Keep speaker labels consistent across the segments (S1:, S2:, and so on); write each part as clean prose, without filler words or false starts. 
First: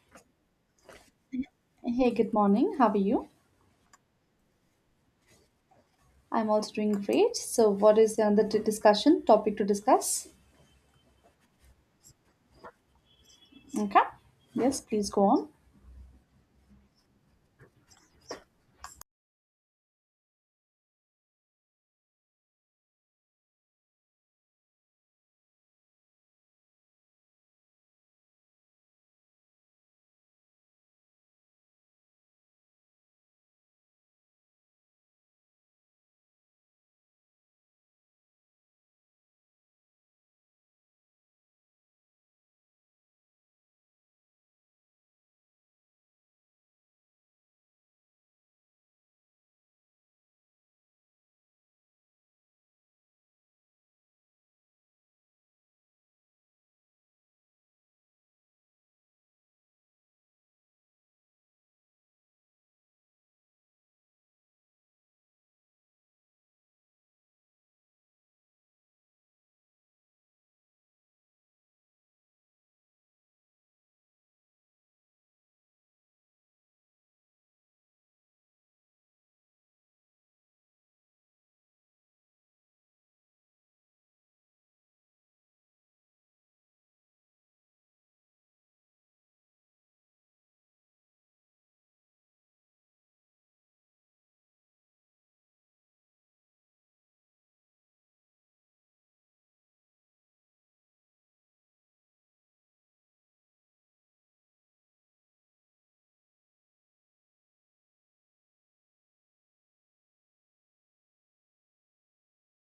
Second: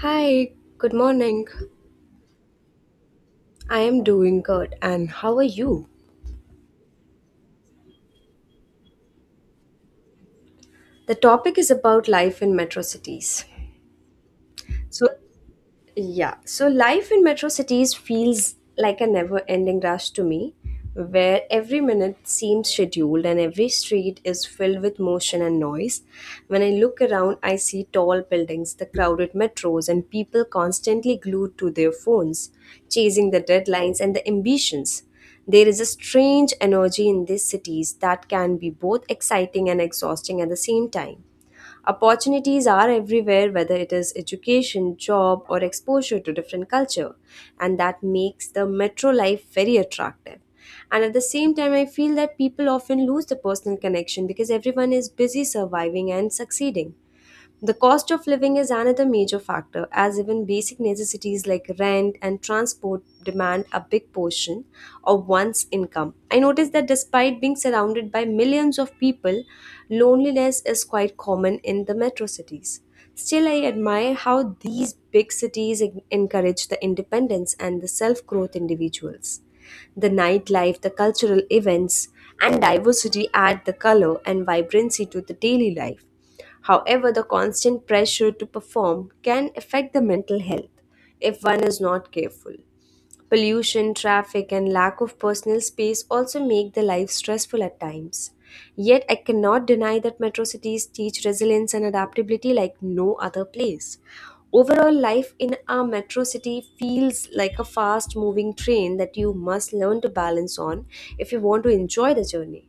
S1: Hi, good morning.
S2: Hey, good morning. How are you?
S1: I am doing good, and how are you?
S2: I'm also doing great. So, what is the other discussion topic to discuss?
S1: The topic is about life in metro cities.
S2: Okay. Yes,
S1: So,
S2: please go on.
S1: Yeah, so life in metro cities feels like a never ending rush to me, where every minute seems scheduled and every street is filled with motion and noise. When I look around, I see tall buildings, the crowded metros, and people constantly glued to their phones, chasing the deadlines and the ambitions. There is a strange energy in these cities that can be both exciting and exhausting at the same time. Opportunities are everywhere, whether it is education, job, or exposure to different culture, and that makes the metro life very attractive. And at the same time, I feel that people often lose the personal connection because everyone is busy surviving and succeeding. The cost of living is another major factor, as even basic necessities like rent and transport demand a big portion of one's income. I noticed that despite being surrounded by millions of people, loneliness is quite common in the metro cities. Still, I admire how these big cities encourage the independence and the self growth individuals. The nightlife, the cultural events, and diversity add the color and vibrancy to the daily life. However, the constant pressure to perform can affect the mental health if one is not careful. Pollution, traffic, and lack of personal space also make the life stressful at times. Yet, I cannot deny that metro cities teach resilience and adaptability like no other place. Overall, life in a metro city feels like a fast moving train that you must learn to balance on if you want to enjoy the journey.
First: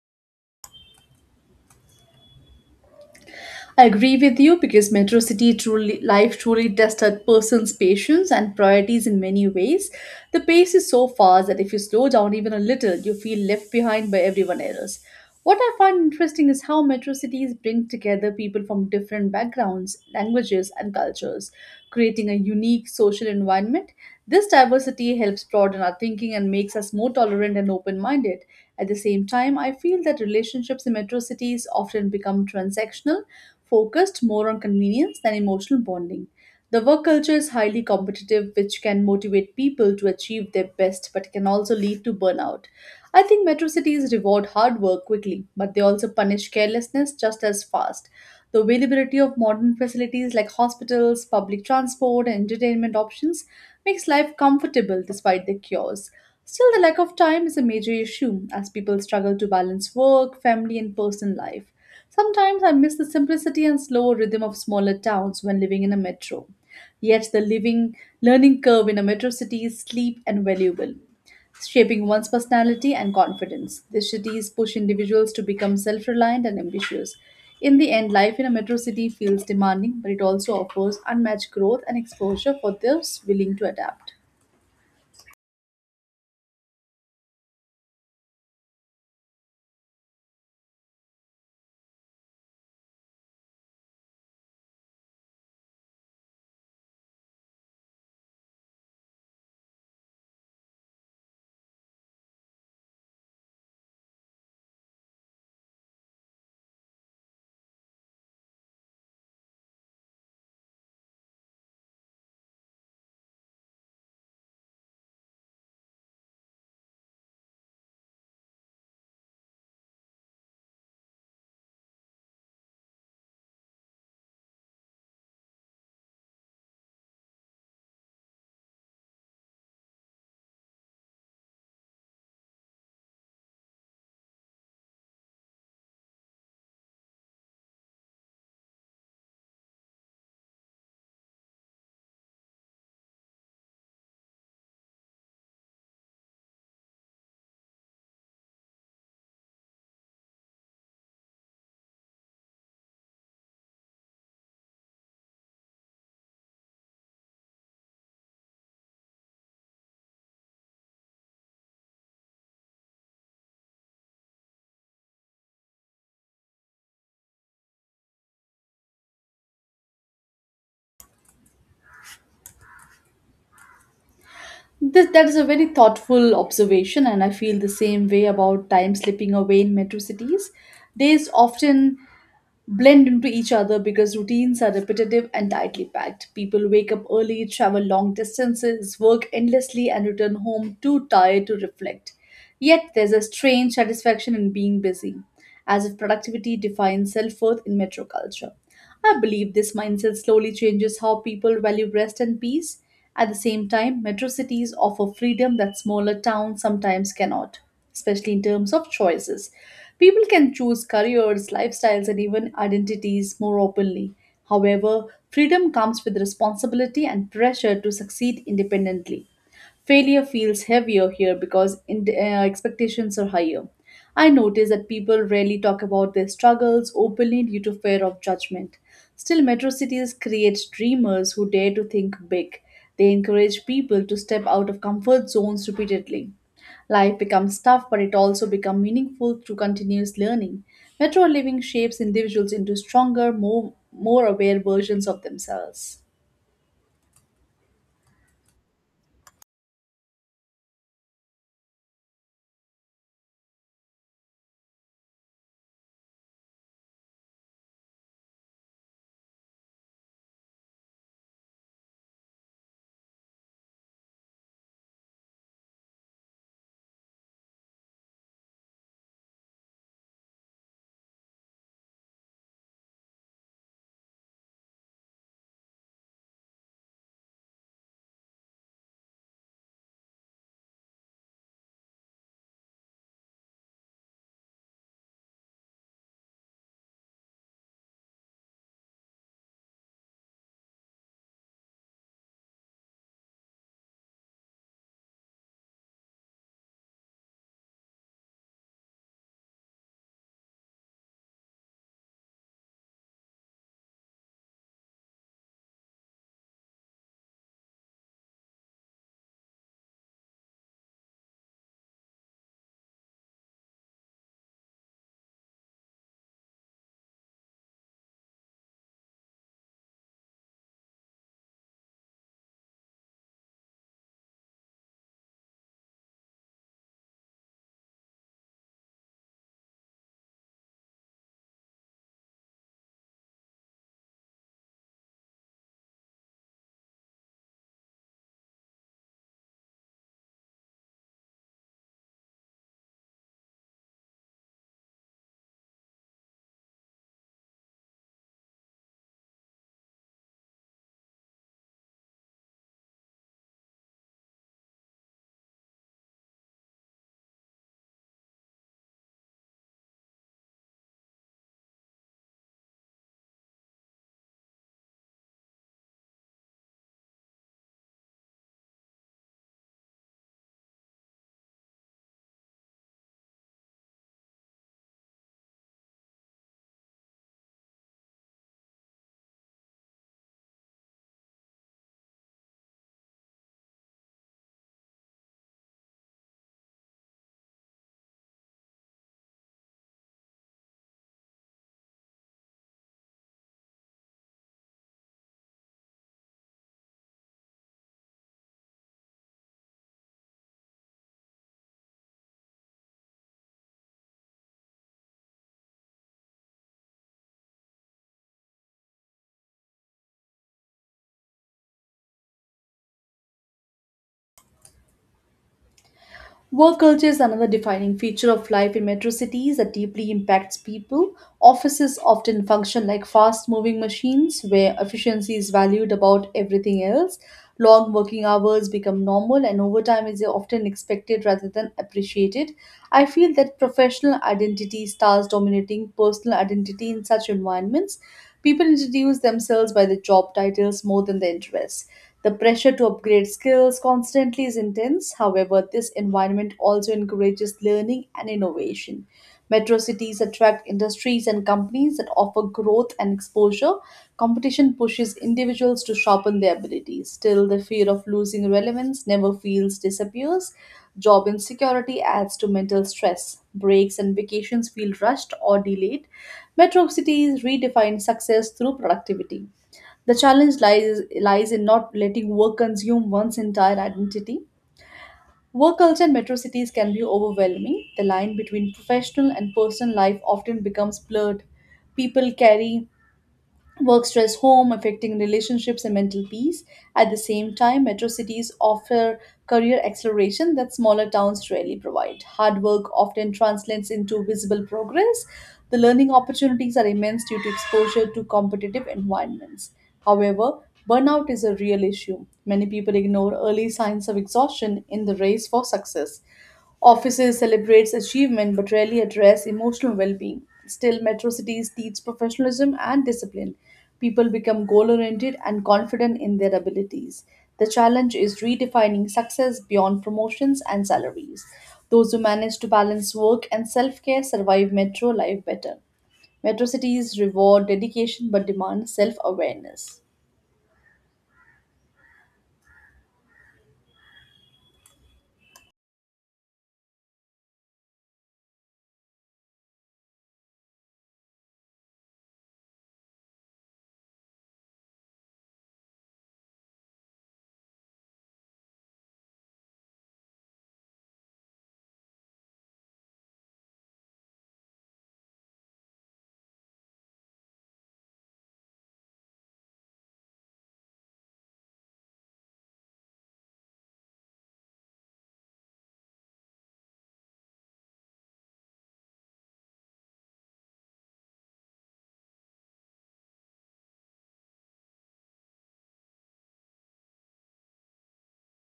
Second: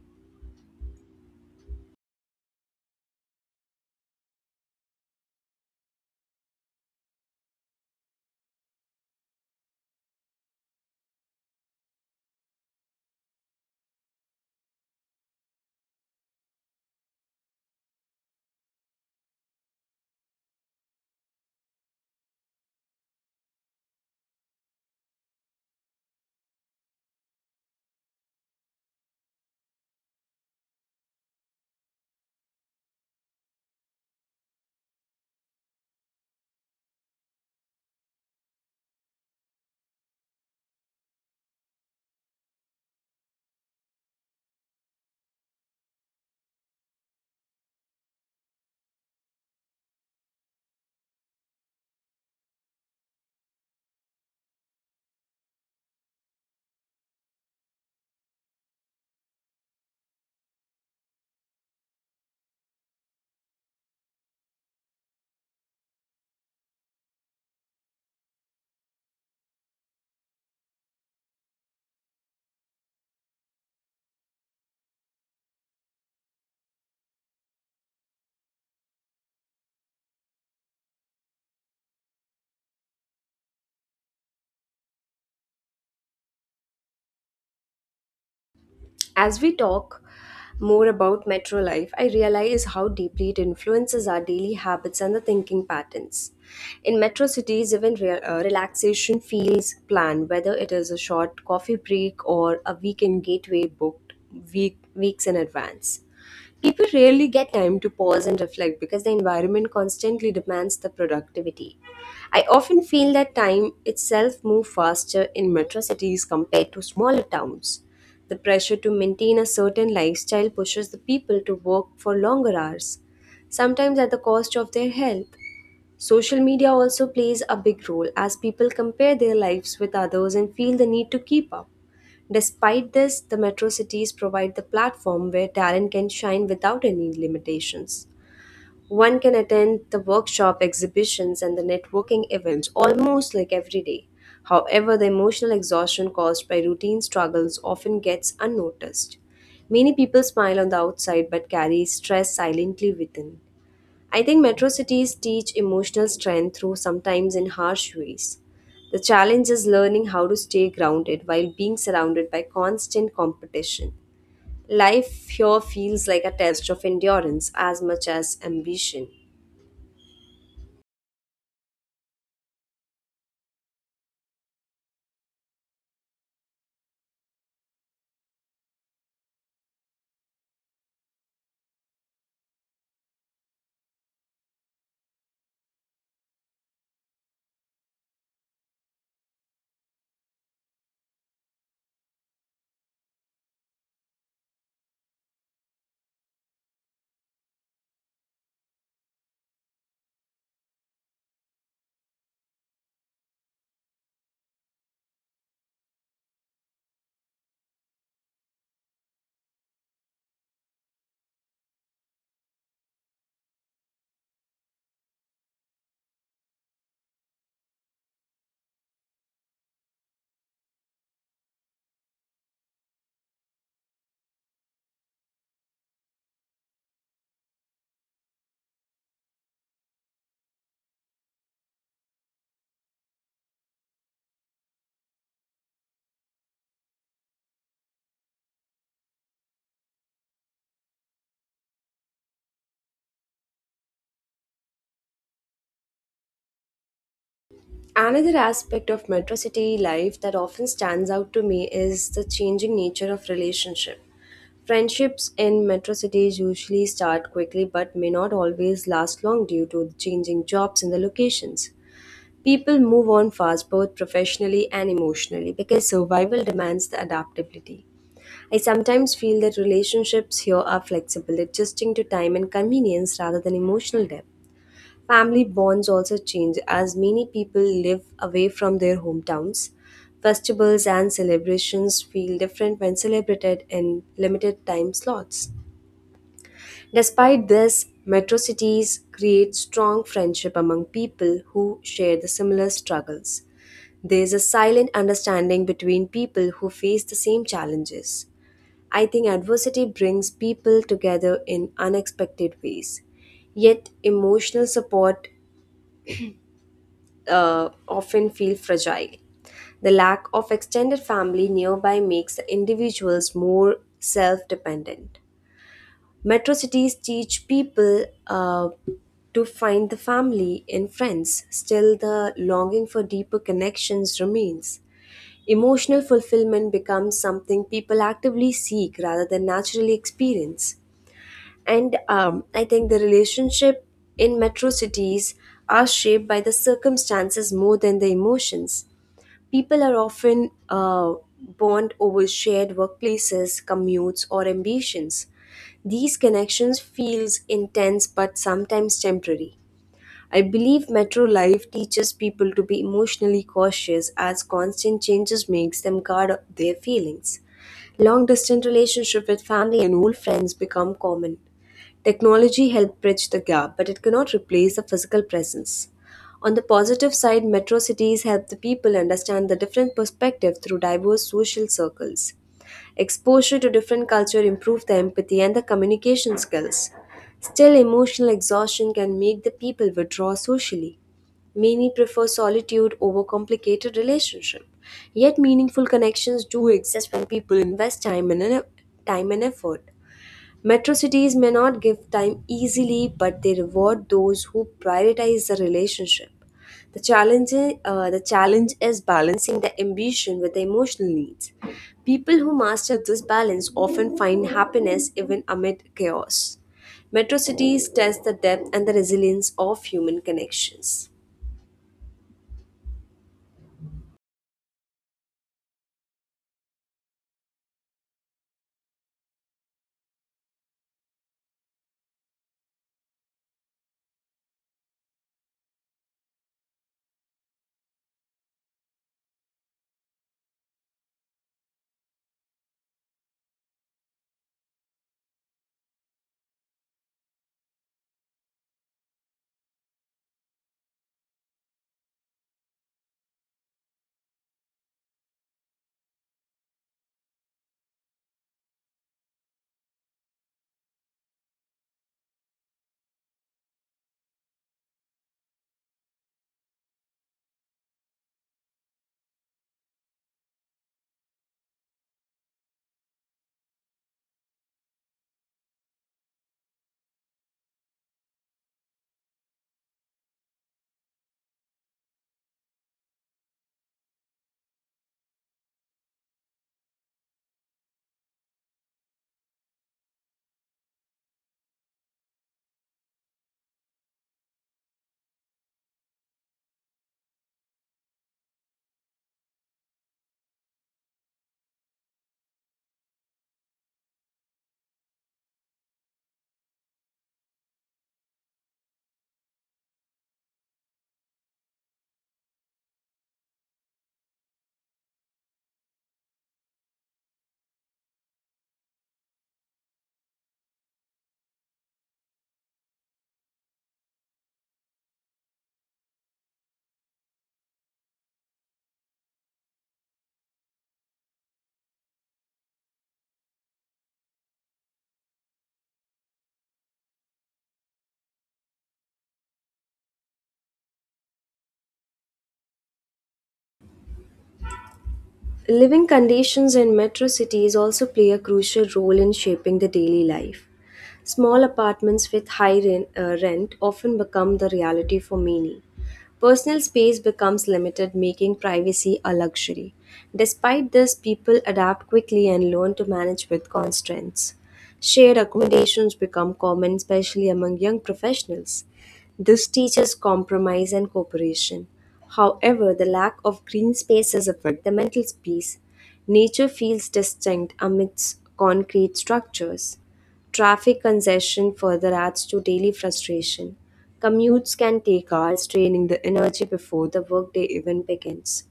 S2: I agree with you because Metro City truly life truly tests a person's patience and priorities in many ways. The pace is so fast that if you slow down even a little, you feel left behind by everyone else. What I find interesting is how metro cities bring together people from different backgrounds, languages, and cultures, creating a unique social environment. This diversity helps broaden our thinking and makes us more tolerant and open minded. At the same time, I feel that relationships in metro cities often become transactional, focused more on convenience than emotional bonding. The work culture is highly competitive, which can motivate people to achieve their best but can also lead to burnout. I think metro cities reward hard work quickly, but they also punish carelessness just as fast. The availability of modern facilities like hospitals, public transport, and entertainment options makes life comfortable despite the cures. Still, the lack of time is a major issue as people struggle to balance work, family, and personal life. Sometimes I miss the simplicity and slower rhythm of smaller towns when living in a metro. Yet the living learning curve in a metro city is steep and valuable, shaping one's personality and confidence. These cities push individuals to become self reliant and ambitious. In the end, life in a metro city feels demanding, but it also offers unmatched growth and exposure for those willing to adapt.
S1: As we talk more about metro life, I realize how deeply it influences our daily habits and the thinking patterns. In metro cities, even relaxation feels planned, whether it is a short coffee break or a weekend gateway booked weeks in advance. People rarely get time to pause and reflect because the environment constantly demands the productivity. I often feel that time itself moves faster in metro cities compared to smaller towns. The pressure to maintain a certain lifestyle pushes the people to work for longer hours, sometimes at the cost of their health. Social media also plays a big role as people compare their lives with others and feel the need to keep up. Despite this, the metro cities provide the platform where talent can shine without any limitations. One can attend the workshop exhibitions and the networking events almost like every day. However, the emotional exhaustion caused by routine struggles often gets unnoticed. Many people smile on the outside but carry stress silently within. I think metro cities teach emotional strength through sometimes in harsh ways. The challenge is learning how to stay grounded while being surrounded by constant competition. Life here feels like a test of endurance as much as ambition.
S2: That is a very thoughtful observation, and I feel the same way about time slipping away in metro cities. Days often blend into each other because routines are repetitive and tightly packed. People wake up early, travel long distances, work endlessly, and return home too tired to reflect. Yet there's a strange satisfaction in being busy, as if productivity defines self worth in metro culture. I believe this mindset slowly changes how people value rest and peace. At the same time, metro cities offer freedom that smaller towns sometimes cannot, especially in terms of choices. People can choose careers, lifestyles, and even identities more openly. However, freedom comes with responsibility and pressure to succeed independently. Failure feels heavier here because expectations are higher. I notice that people rarely talk about their struggles openly due to fear of judgment. Still, metro cities create dreamers who dare to think big. They encourage people to step out of comfort zones repeatedly. Life becomes tough, but it also becomes meaningful through continuous learning. Metro living shapes individuals into stronger, more aware versions of themselves.
S1: Another aspect of metro city life that often stands out to me is the changing nature of relationship. Friendships in metro cities usually start quickly but may not always last long due to the changing jobs and the locations. People move on fast both professionally and emotionally because survival demands the adaptability. I sometimes feel that relationships here are flexible, adjusting to time and convenience rather than emotional depth. Family bonds also change as many people live away from their hometowns. Festivals and celebrations feel different when celebrated in limited time slots. Despite this, metro cities create strong friendship among people who share the similar struggles. There is a silent understanding between people who face the same challenges. I think adversity brings people together in unexpected ways. Yet, emotional support often feel fragile. The lack of extended family nearby makes individuals more self dependent. Metro cities teach people to find the family in friends, still, the longing for deeper connections remains. Emotional fulfillment becomes something people actively seek rather than naturally experience. And I think the relationship in metro cities are shaped by the circumstances more than the emotions. People are often bond over shared workplaces, commutes, or ambitions. These connections feels intense but sometimes temporary. I believe metro life teaches people to be emotionally cautious as constant changes makes them guard their feelings. Long distance relationship with family and old friends become common. Technology helped bridge the gap, but it cannot replace the physical presence. On the positive side, metro cities help the people understand the different perspective through diverse social circles. Exposure to different culture improve the empathy and the communication skills. Still, emotional exhaustion can make the people withdraw socially. Many prefer solitude over complicated relationship. Yet meaningful connections do exist when people invest time and effort. Metro cities may not give time easily, but they reward those who prioritize the relationship. The challenge is balancing the ambition with the emotional needs. People who master this balance often find happiness even amid chaos. Metro cities test the depth and the resilience of human connections.
S2: Work culture is another defining feature of life in metro cities that deeply impacts people. Offices often function like fast moving machines where efficiency is valued above everything else. Long working hours become normal and overtime is often expected rather than appreciated. I feel that professional identity starts dominating personal identity in such environments. People introduce themselves by their job titles more than their interests. The pressure to upgrade skills constantly is intense. However, this environment also encourages learning and innovation. Metro cities attract industries and companies that offer growth and exposure. Competition pushes individuals to sharpen their abilities. Still, the fear of losing relevance never feels disappears. Job insecurity adds to mental stress. Breaks and vacations feel rushed or delayed. Metro cities redefine success through productivity. The challenge lies in not letting work consume one's entire identity. Work culture in metro cities can be overwhelming. The line between professional and personal life often becomes blurred. People carry work stress home, affecting relationships and mental peace. At the same time, metro cities offer career acceleration that smaller towns rarely provide. Hard work often translates into visible progress. The learning opportunities are immense due to exposure to competitive environments. However, burnout is a real issue. Many people ignore early signs of exhaustion in the race for success. Offices celebrates achievement but rarely address emotional well-being. Still, metro cities teach professionalism and discipline. People become goal-oriented and confident in their abilities. The challenge is redefining success beyond promotions and salaries. Those who manage to balance work and self-care survive metro life better. Metro cities reward dedication but demand self-awareness.
S1: Living conditions in metro cities also play a crucial role in shaping the daily life. Small apartments with high rent often become the reality for many. Personal space becomes limited, making privacy a luxury. Despite this, people adapt quickly and learn to manage with constraints. Shared accommodations become common, especially among young professionals. This teaches compromise and cooperation. However, the lack of green spaces affect the mental space. Nature feels distinct amidst concrete structures. Traffic congestion further adds to daily frustration. Commutes can take hours, draining the energy before the workday even begins.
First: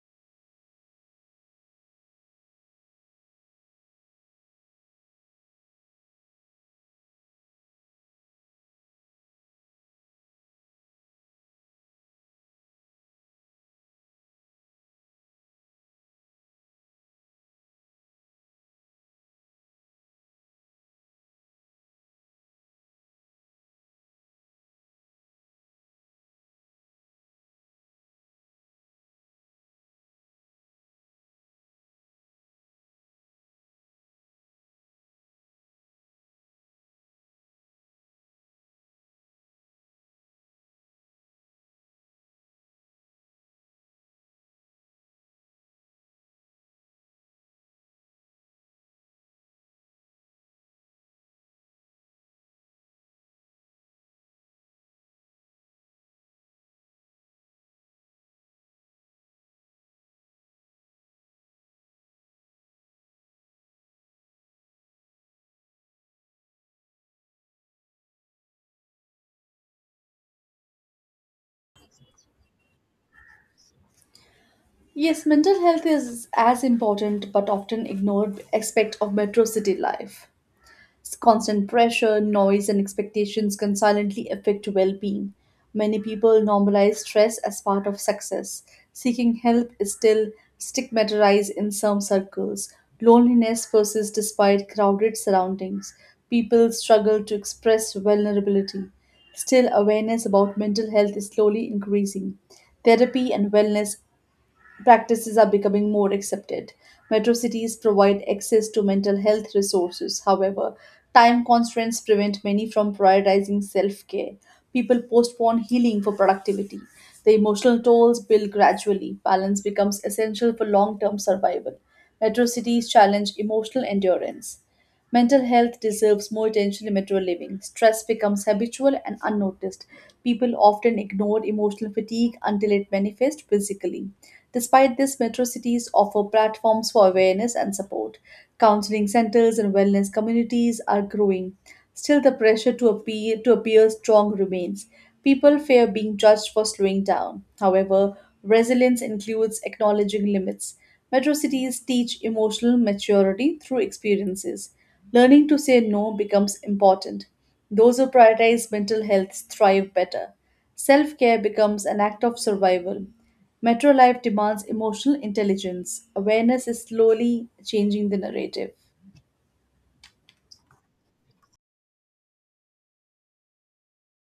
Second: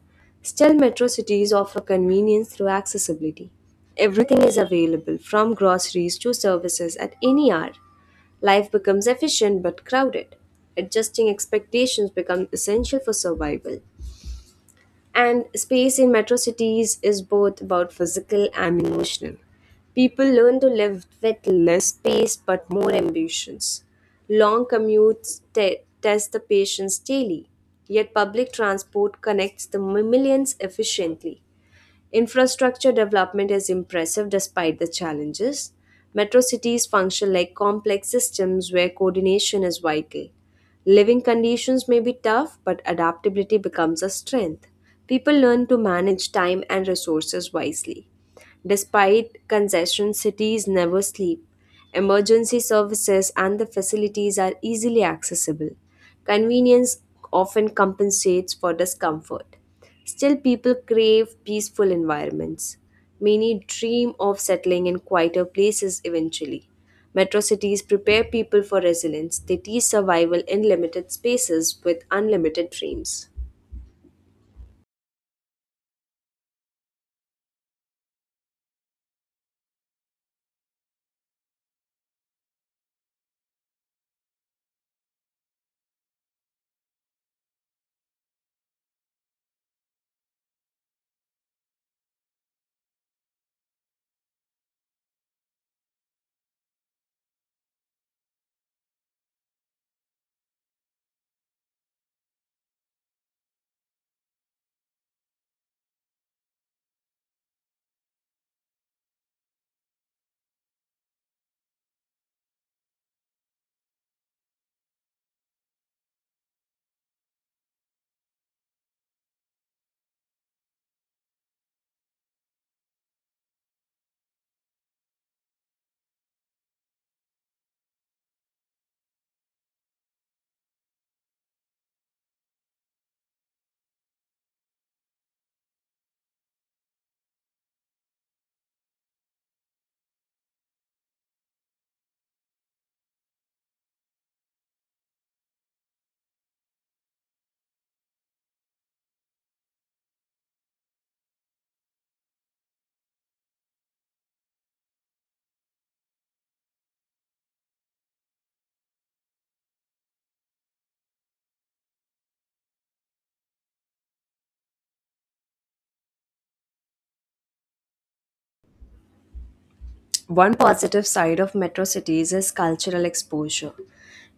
S1: Still, metro cities offer convenience through accessibility. Everything is available, from groceries to services, at any hour. Life becomes efficient but crowded. Adjusting expectations become essential for survival. And space in metro cities is both about physical and emotional. People learn to live with less space but more ambitions. Long commutes test the patience daily, yet public transport connects the millions efficiently. Infrastructure development is impressive despite the challenges. Metro cities function like complex systems where coordination is vital. Living conditions may be tough, but adaptability becomes a strength. People learn to manage time and resources wisely. Despite congestion, cities never sleep. Emergency services and the facilities are easily accessible. Convenience often compensates for discomfort. Still, people crave peaceful environments. Many dream of settling in quieter places eventually. Metro cities prepare people for resilience, they teach survival in limited spaces with unlimited dreams.
S2: Yes, mental health is as important but often ignored aspect of metro city life. Constant pressure, noise, and expectations can silently affect well being. Many people normalize stress as part of success. Seeking help is still stigmatized in some circles. Loneliness persists despite crowded surroundings. People struggle to express vulnerability. Still, awareness about mental health is slowly increasing. Therapy and wellness practices are becoming more accepted. Metro cities provide access to mental health resources. However, time constraints prevent many from prioritizing self care. People postpone healing for productivity. The emotional tolls build gradually. Balance becomes essential for long term survival. Metro cities challenge emotional endurance. Mental health deserves more attention in metro living. Stress becomes habitual and unnoticed. People often ignore emotional fatigue until it manifests physically. Despite this, metro cities offer platforms for awareness and support. Counseling centers and wellness communities are growing. Still, the pressure to appear strong remains. People fear being judged for slowing down. However, resilience includes acknowledging limits. Metro cities teach emotional maturity through experiences. Learning to say no becomes important. Those who prioritize mental health thrive better. Self care becomes an act of survival. Metro life demands emotional intelligence. Awareness is slowly changing the narrative.
S1: One positive side of metro cities is cultural exposure.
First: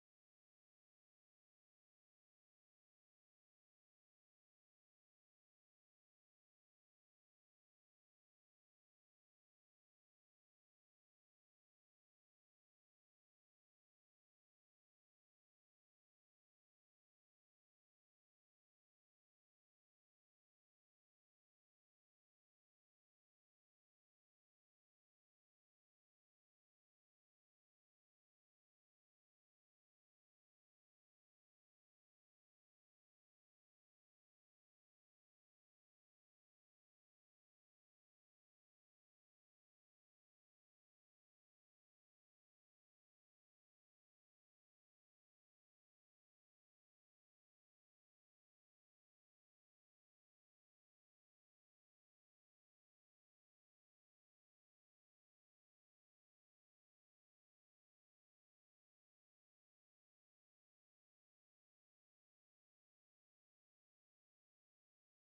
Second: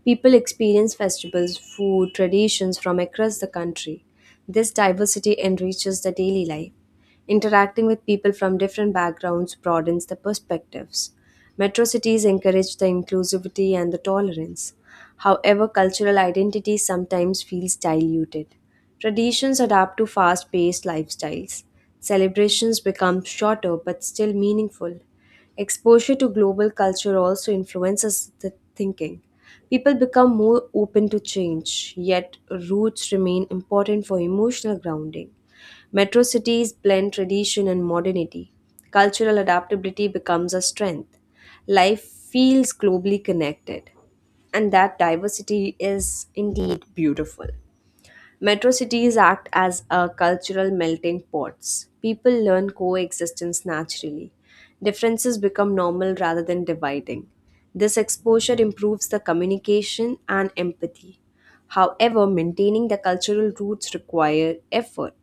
S1: People experience festivals, food, traditions from across the country. This diversity enriches the daily life. Interacting with people from different backgrounds broadens the perspectives. Metro cities encourage the inclusivity and the tolerance. However, cultural identity sometimes feels diluted. Traditions adapt to fast paced lifestyles. Celebrations become shorter but still meaningful. Exposure to global culture also influences the thinking. People become more open to change, yet roots remain important for emotional grounding. Metro cities blend tradition and modernity. Cultural adaptability becomes a strength. Life feels globally connected, and that diversity is indeed beautiful. Metro cities act as a cultural melting pots. People learn coexistence naturally. Differences become normal rather than dividing. This exposure improves the communication and empathy. However, maintaining the cultural roots require effort.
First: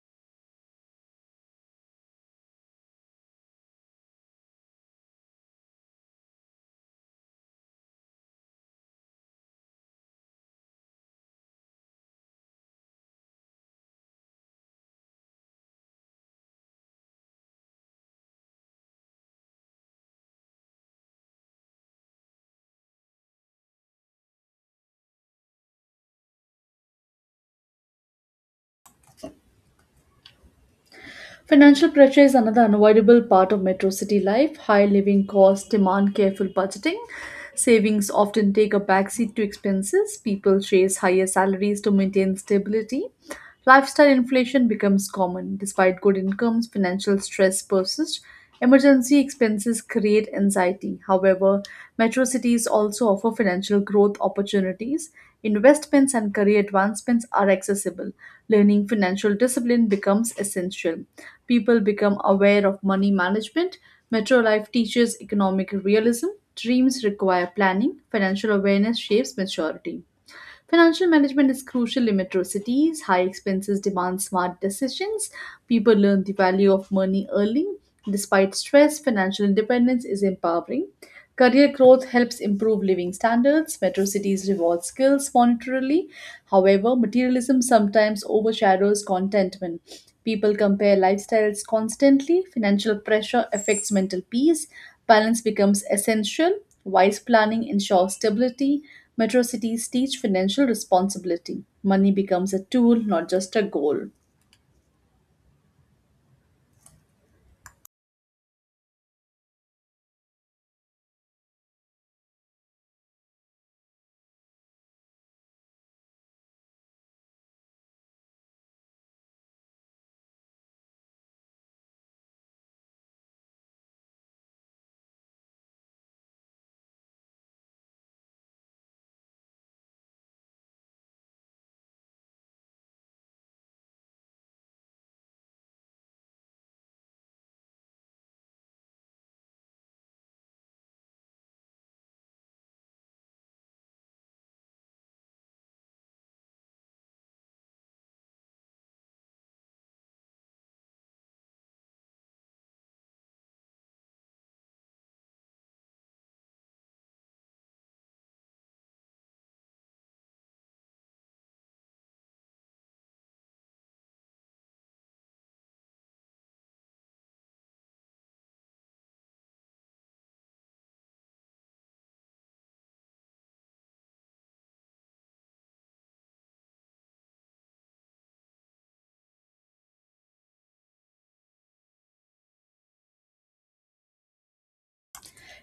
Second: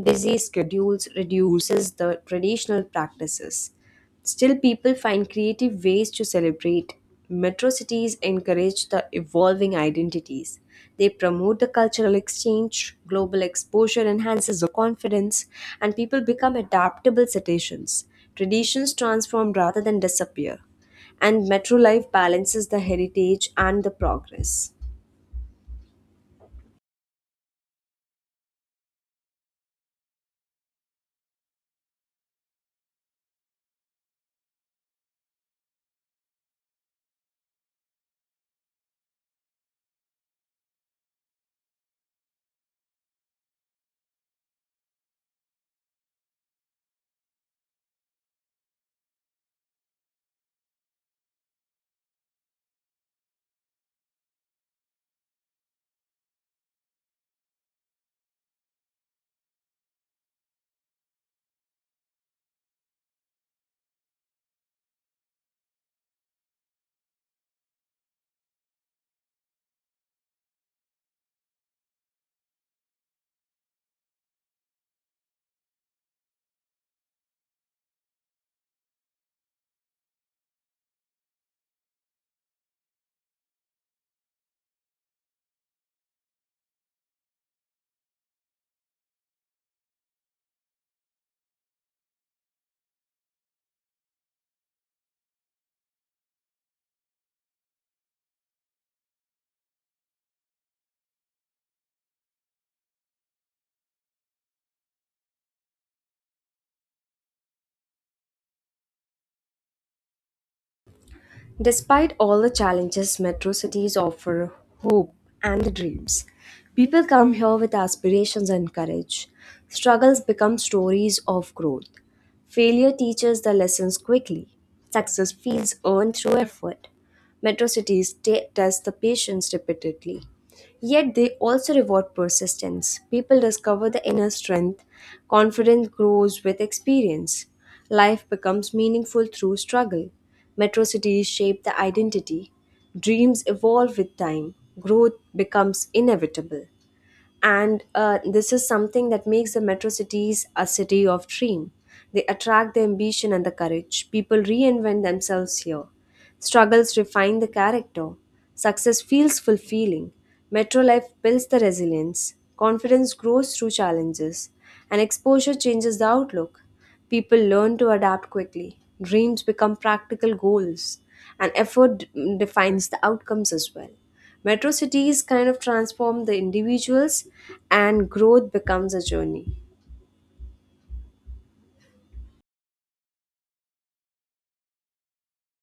S1: Busy schedules reduces the traditional practices. Still, people find creative ways to celebrate. Metro cities encourage the evolving identities. They promote the cultural exchange, global exposure enhances the confidence, and people become adaptable citizens. Traditions transform rather than disappear. And metro life balances the heritage and the progress.
S2: Financial pressure is another unavoidable part of metro city life. High living costs demand careful budgeting. Savings often take a backseat to expenses. People chase higher salaries to maintain stability. Lifestyle inflation becomes common. Despite good incomes, financial stress persists. Emergency expenses create anxiety. However, metro cities also offer financial growth opportunities. Investments and career advancements are accessible. Learning financial discipline becomes essential, people become aware of money management. Metro life teaches economic realism. Dreams require planning. Financial awareness shapes maturity. Financial management is crucial in metro cities. High expenses demand smart decisions. People learn the value of money early. Despite stress, financial independence is empowering. Career growth helps improve living standards. Metro cities reward skills monetarily. However, materialism sometimes overshadows contentment. People compare lifestyles constantly. Financial pressure affects mental peace. Balance becomes essential. Wise planning ensures stability. Metro cities teach financial responsibility. Money becomes a tool, not just a goal.
S1: Despite all the challenges, metro cities offer hope and dreams. People come here with aspirations and courage. Struggles become stories of growth. Failure teaches the lessons quickly. Success feels earned through effort. Metro cities test the patience repeatedly. Yet they also reward persistence. People discover the inner strength, confidence grows with experience, life becomes meaningful through struggle. Metro cities shape the identity, dreams evolve with time, growth becomes inevitable, and this is something that makes the metro cities a city of dream. They attract the ambition and the courage. People reinvent themselves here. Struggles refine the character. Success feels fulfilling. Metro life builds the resilience. Confidence grows through challenges, and exposure changes the outlook. People learn to adapt quickly. Dreams become practical goals, and effort defines the outcomes as well. Metro cities kind of transform the individuals, and growth becomes a journey.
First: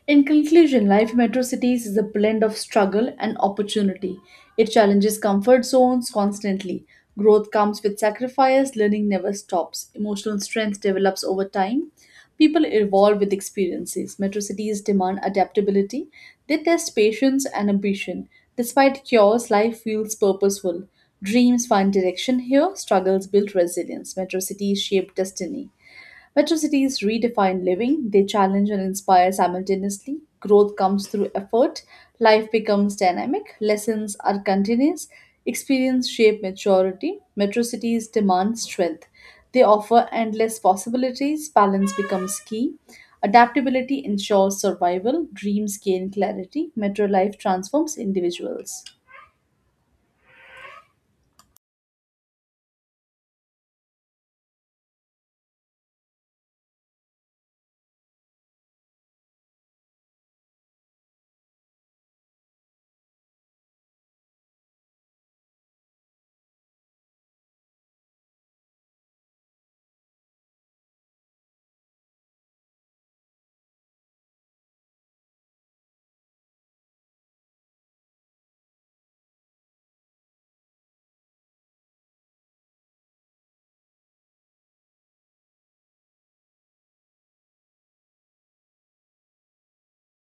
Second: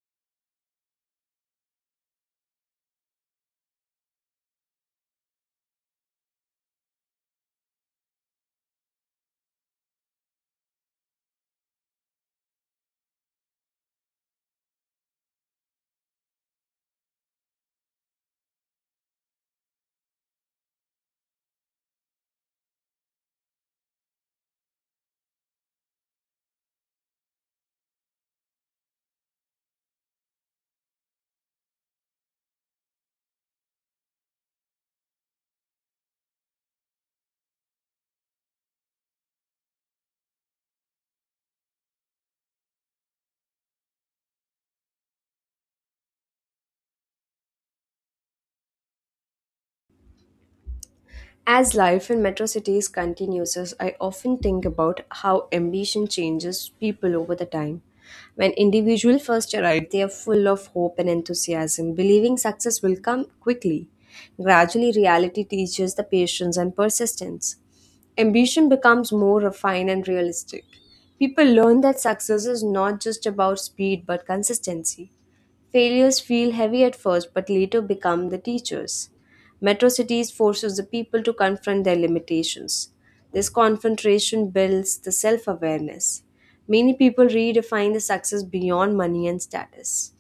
S2: In conclusion, life in metro cities is a blend of struggle and opportunity. It challenges comfort zones constantly. Growth comes with sacrifice, learning never stops. Emotional strength develops over time. People evolve with experiences. Metro cities demand adaptability. They test patience and ambition. Despite chaos, life feels purposeful. Dreams find direction here, struggles build resilience. Metro cities shape destiny. Metro cities redefine living, they challenge and inspire simultaneously. Growth comes through effort, life becomes dynamic, lessons are continuous, experience shape maturity. Metro cities demand strength. They offer endless possibilities, balance becomes key. Adaptability ensures survival, dreams gain clarity, metro life transforms individuals.
S1: As life in metro cities continues, I often think about how ambition changes people over the time. When individuals first arrive, they are full of hope and enthusiasm, believing success will come quickly. Gradually, reality teaches the patience and persistence. Ambition becomes more refined and realistic. People learn that success is not just about speed but consistency. Failures feel heavy at first but later become the teachers. Metro cities forces the people to confront their limitations. This confrontation builds the self awareness. Many people redefine the success beyond money and status.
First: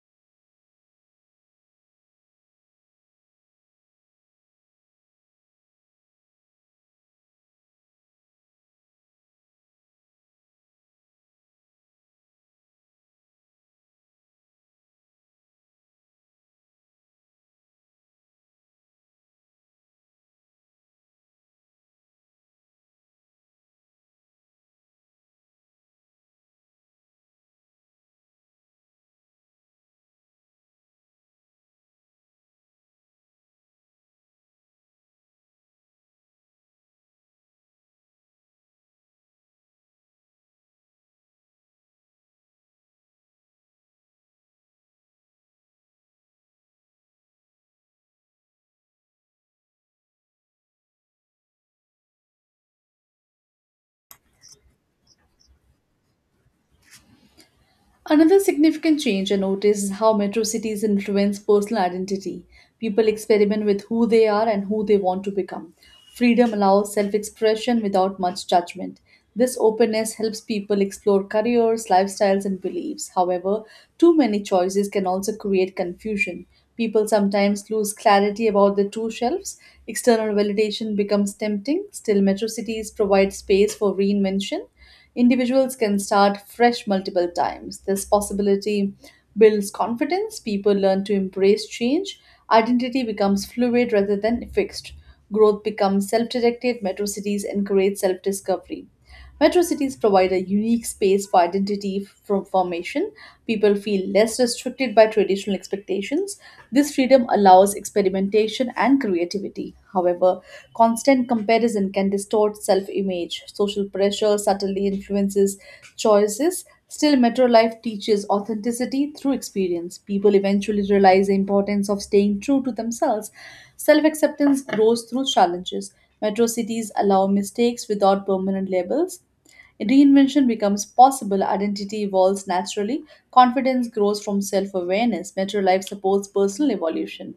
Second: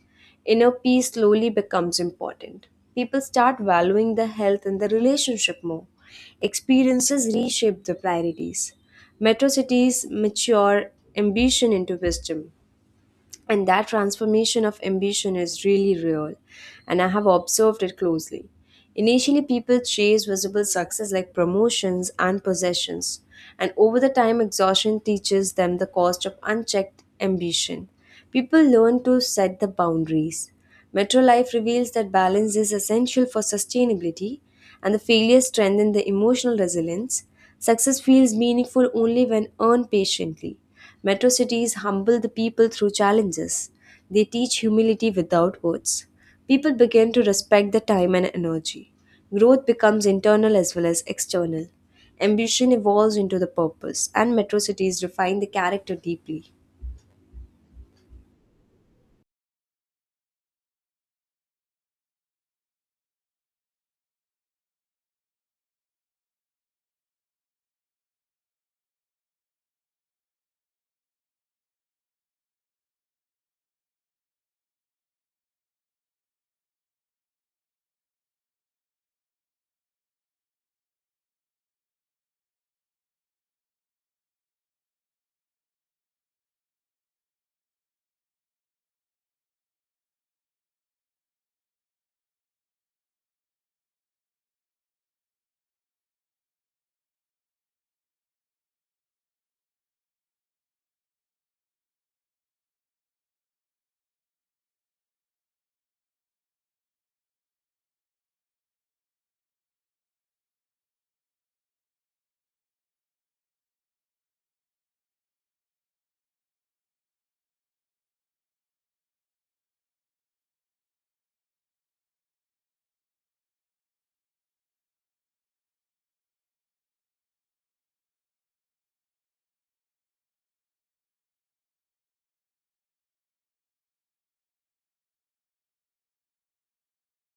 S1: Inner peace slowly becomes important. People start valuing the health and the relationship more. Experiences reshape the priorities. Metro cities mature ambition into wisdom. And that transformation of ambition is really real, and I have observed it closely. Initially, people chase visible success like promotions and possessions, and over the time, exhaustion teaches them the cost of unchecked ambition. People learn to set the boundaries. Metro Life reveals that balance is essential for sustainability, and the failures strengthen the emotional resilience. Success feels meaningful only when earned patiently. Metro cities humble the people through challenges. They teach humility without words. People begin to respect the time and energy. Growth becomes internal as well as external. Ambition evolves into the purpose, and metro cities refine the character deeply.
S2: Another significant change I noticed is how metro cities influence personal identity. People experiment with who they are and who they want to become. Freedom allows self expression without much judgment. This openness helps people explore careers, lifestyles, and beliefs. However, too many choices can also create confusion. People sometimes lose clarity about their true selves. External validation becomes tempting. Still, metro cities provide space for reinvention. Individuals can start fresh multiple times. This possibility builds confidence, people learn to embrace change, identity becomes fluid rather than fixed, growth becomes self directed, metro cities encourage self discovery. Metro cities provide a unique space for identity f- from formation. People feel less restricted by traditional expectations. This freedom allows experimentation and creativity. However, constant comparison can distort self image. Social pressure subtly influences choices. Still, metro life teaches authenticity through experience. People eventually realize the importance of staying true to themselves. Self acceptance grows through challenges. Metro cities allow mistakes without permanent labels. Reinvention becomes possible, identity evolves naturally, confidence grows from self awareness. Metro life supports personal evolution.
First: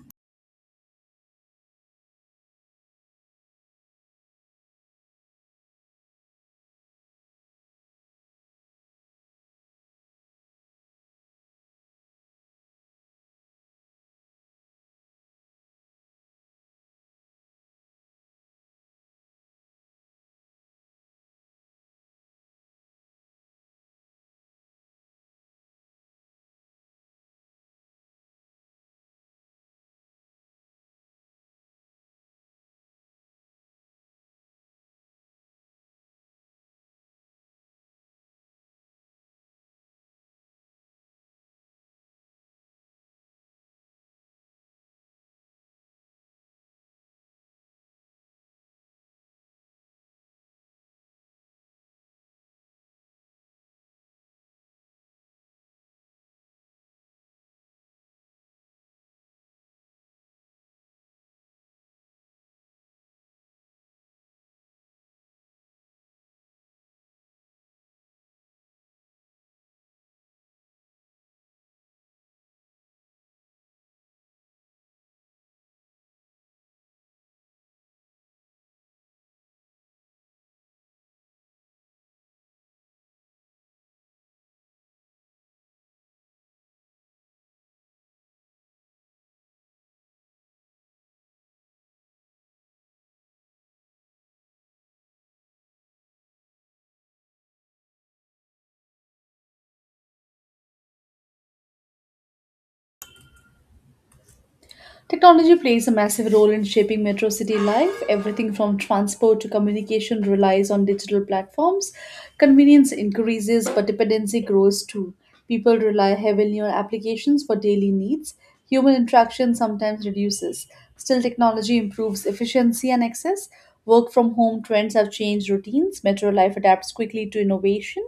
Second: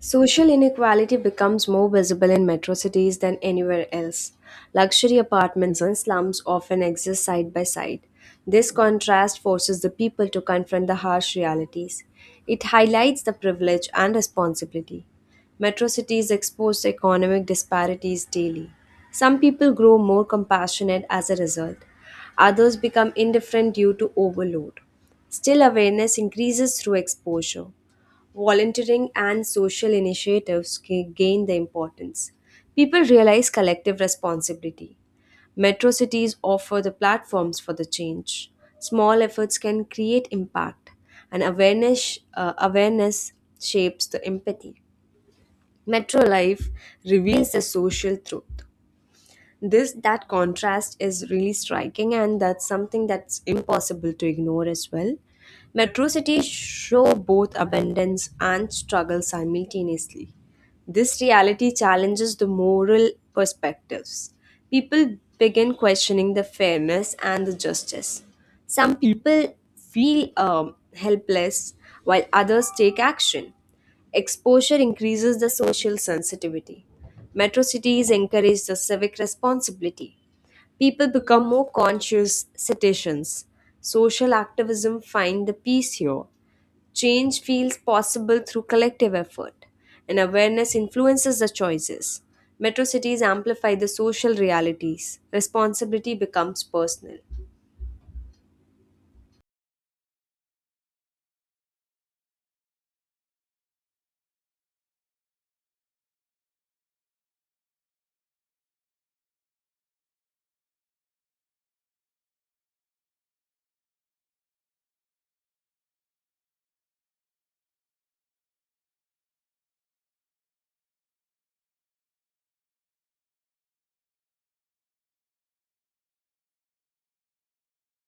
S1: Social inequality becomes more visible in metro cities than anywhere else. Luxury apartments and slums often exist side by side. This contrast forces the people to confront the harsh realities. It highlights the privilege and responsibility. Metro cities expose economic disparities daily. Some people grow more compassionate as a result, others become indifferent due to overload. Still, awareness increases through exposure, volunteering, and social initiatives gain the importance. People realize collective responsibility. Metro cities offer the platforms for the change. Small efforts can create impact, and awareness shapes the empathy. Metro life reveals the social truth. This that contrast is really striking, and that's something that's impossible to ignore as well. Metro cities show both abundance and struggle simultaneously. This reality challenges the moral perspectives. People begin questioning the fairness and the justice. Some people feel helpless while others take action. Exposure increases the social sensitivity. Metro cities encourage the civic responsibility. People become more conscious citizens. Social activism find the peace here. Change feels possible through collective effort, and awareness influences the choices. Metro cities amplify the social realities. Responsibility becomes personal.
S2: Technology plays a massive role in shaping metro city life. Everything from transport to communication relies on digital platforms. Convenience increases, but dependency grows too. People rely heavily on applications for daily needs. Human interaction sometimes reduces. Still, technology improves efficiency and access. Work from home trends have changed routines. Metro life adapts quickly to innovation.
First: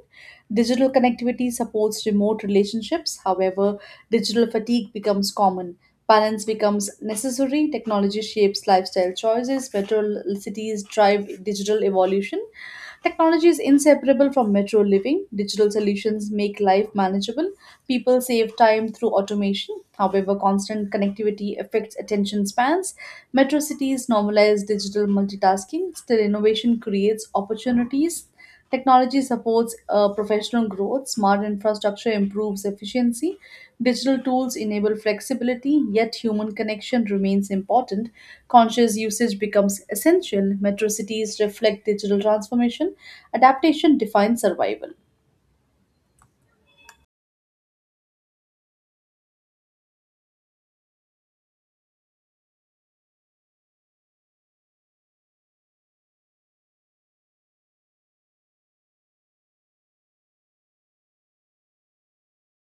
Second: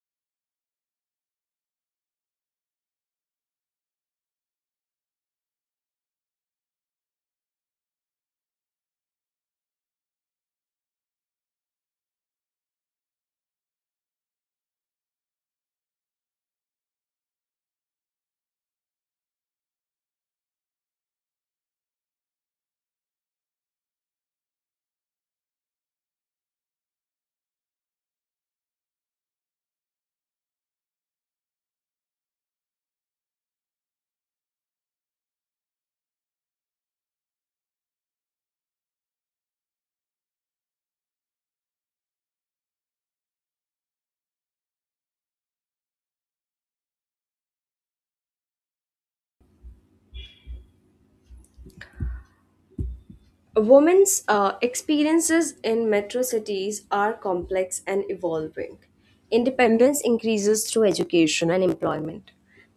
S2: Digital connectivity supports remote relationships. However, digital fatigue becomes common. Balance becomes necessary. Technology shapes lifestyle choices. Metro cities drive digital evolution. Technology is inseparable from metro living. Digital solutions make life manageable. People save time through automation. However, constant connectivity affects attention spans. Metro cities normalize digital multitasking. Still, innovation creates opportunities. Technology supports professional growth. Smart infrastructure improves efficiency. Digital tools enable flexibility, yet human connection remains important. Conscious usage becomes essential. Metro cities reflect digital transformation. Adaptation defines survival.
S1: Women's experiences in metro cities are complex and evolving. Independence increases through education and employment.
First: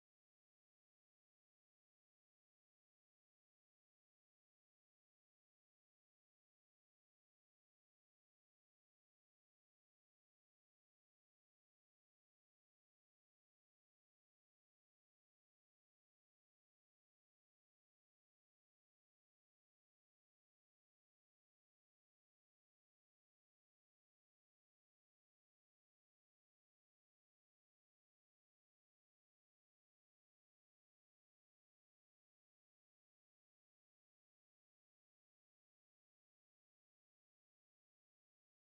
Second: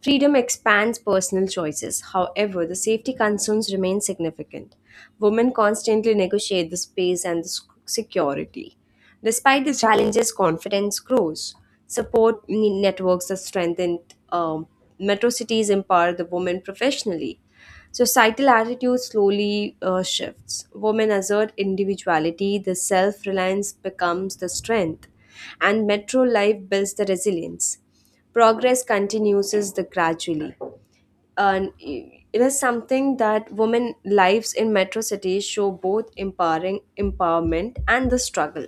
S1: Freedom expands personal choices. However, the safety concerns remain significant. Women constantly negotiate the space and the security. Despite the challenges, confidence grows. Support networks are strengthened. Um, Metro cities empower the women professionally. Societal attitude slowly shifts. Women assert individuality, the self reliance becomes the strength, and metro life builds the resilience. Progress continues the gradually, and it is something that women lives in metro cities show both empowering empowerment and the struggle.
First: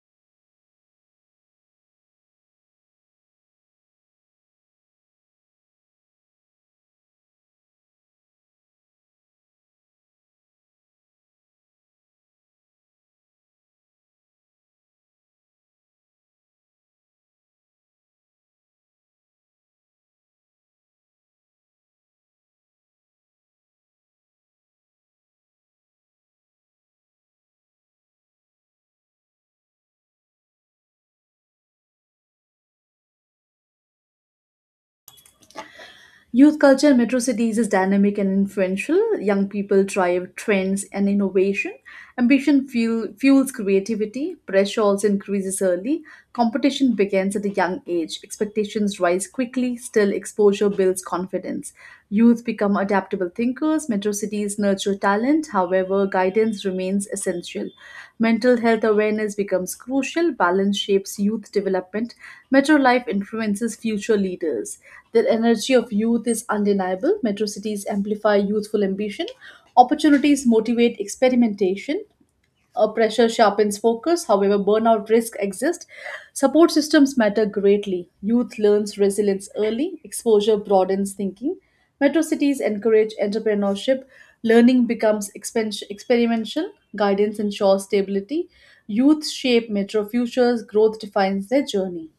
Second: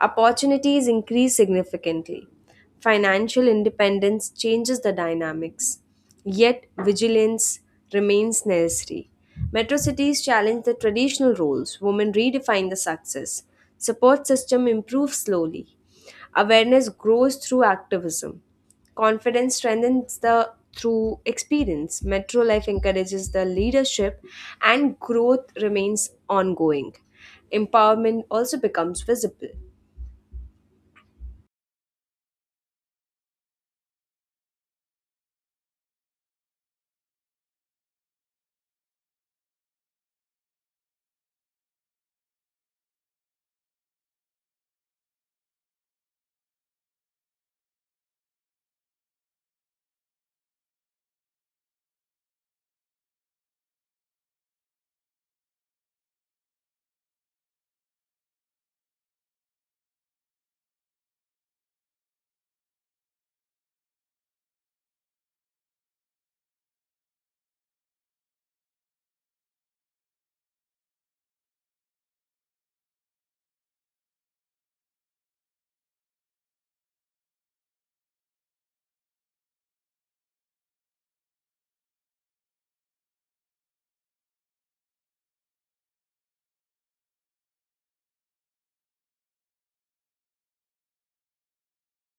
S1: Opportunities increase significantly. Financial independence changes the dynamics, yet vigilance remains necessary. Metro cities challenge the traditional roles. Women redefine the success. Support system improves slowly. Awareness grows through activism. Confidence strengthens the through experience. Metro life encourages the leadership, and growth remains ongoing. Empowerment also becomes visible.
S2: Youth culture in metro cities is dynamic and influential. Young people drive trends and innovation. Fuels creativity. Pressure also increases early. Competition begins at a young age. Expectations rise quickly. Still, exposure builds confidence. Youth become adaptable thinkers, metro cities nurture talent, however, guidance remains essential. Mental health awareness becomes crucial, balance shapes youth development, metro life influences future leaders. The energy of youth is undeniable, metro cities amplify youthful ambition, opportunities motivate experimentation, a pressure sharpens focus, however, burnout risk exists. Support systems matter greatly. Youth learns resilience early, exposure broadens thinking. Metro cities encourage entrepreneurship, learning becomes experimental, guidance ensures stability. Youth shape metro futures, growth defines their journey.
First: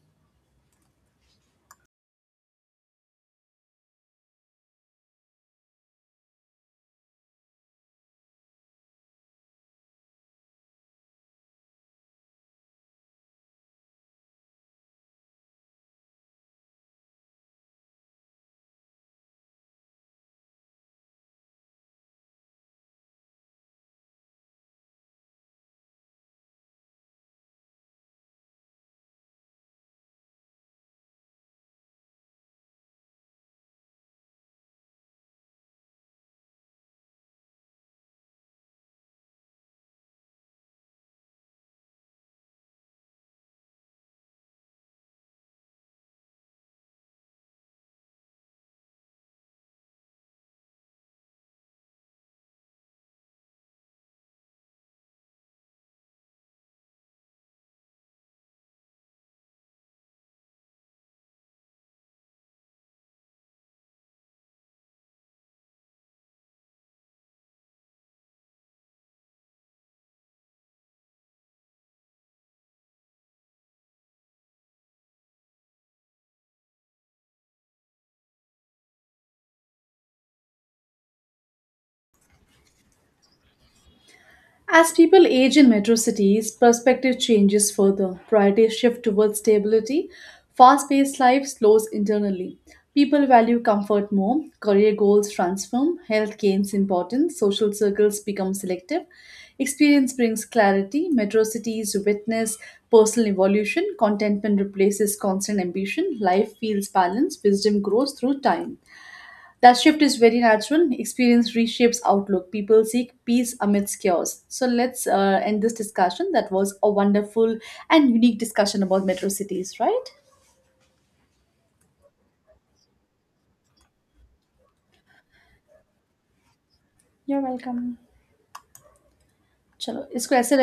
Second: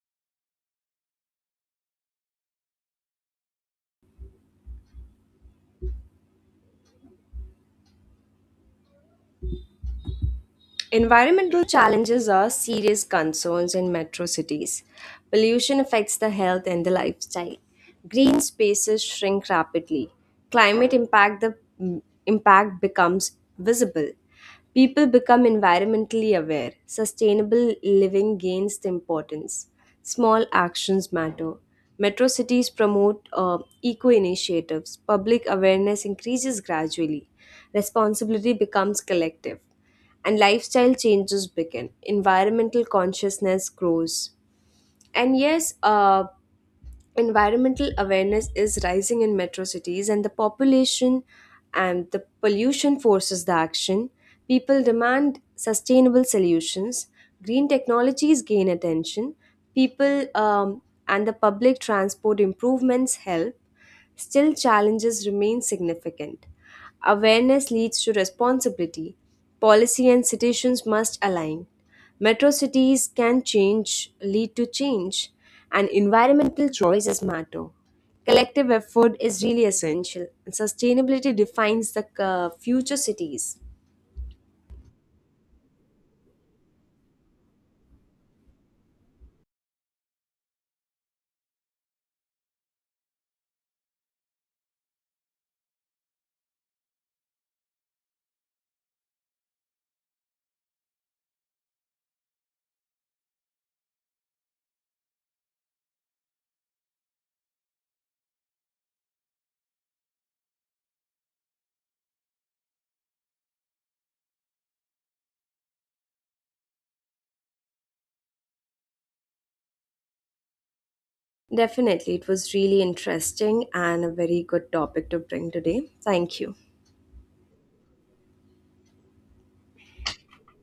S1: Environmental challenges are serious concerns in metro cities. Pollution affects the health and the lifestyle. Green spaces shrink rapidly. Climate impact the mm, impact becomes visible. People become environmentally aware. Sustainable living gains the importance. Small actions matter. Metro cities promote eco initiatives. Public awareness increases gradually. Responsibility becomes collective, and lifestyle changes begin. Environmental consciousness grows. And yes, uh, Environmental awareness is rising in metro cities, and the population and the pollution forces the action. People demand sustainable solutions. Green technologies gain attention. People and the public transport improvements help. Still, challenges remain significant. Awareness leads to responsibility. Policy and citizens must align. Metro cities can lead to change, and environmental choices matter. Collective effort is really essential, and sustainability defines the future cities.
S2: As people age in metro cities, perspective changes further. Priorities shift towards stability. Fast paced life slows internally. People value comfort more. Career goals transform. Health gains importance. Social circles become selective. Experience brings clarity. Metro cities witness personal evolution. Contentment replaces constant ambition. Life feels balanced. Wisdom grows through time. That shift is very natural. Experience reshapes outlook. People seek peace amidst chaos. So let's end this discussion. That was a wonderful and unique discussion about metro cities, right?
S1: Definitely, it was really interesting and a very good topic to bring today. Thank you.
S2: You're welcome. Chalo, isko ऐसे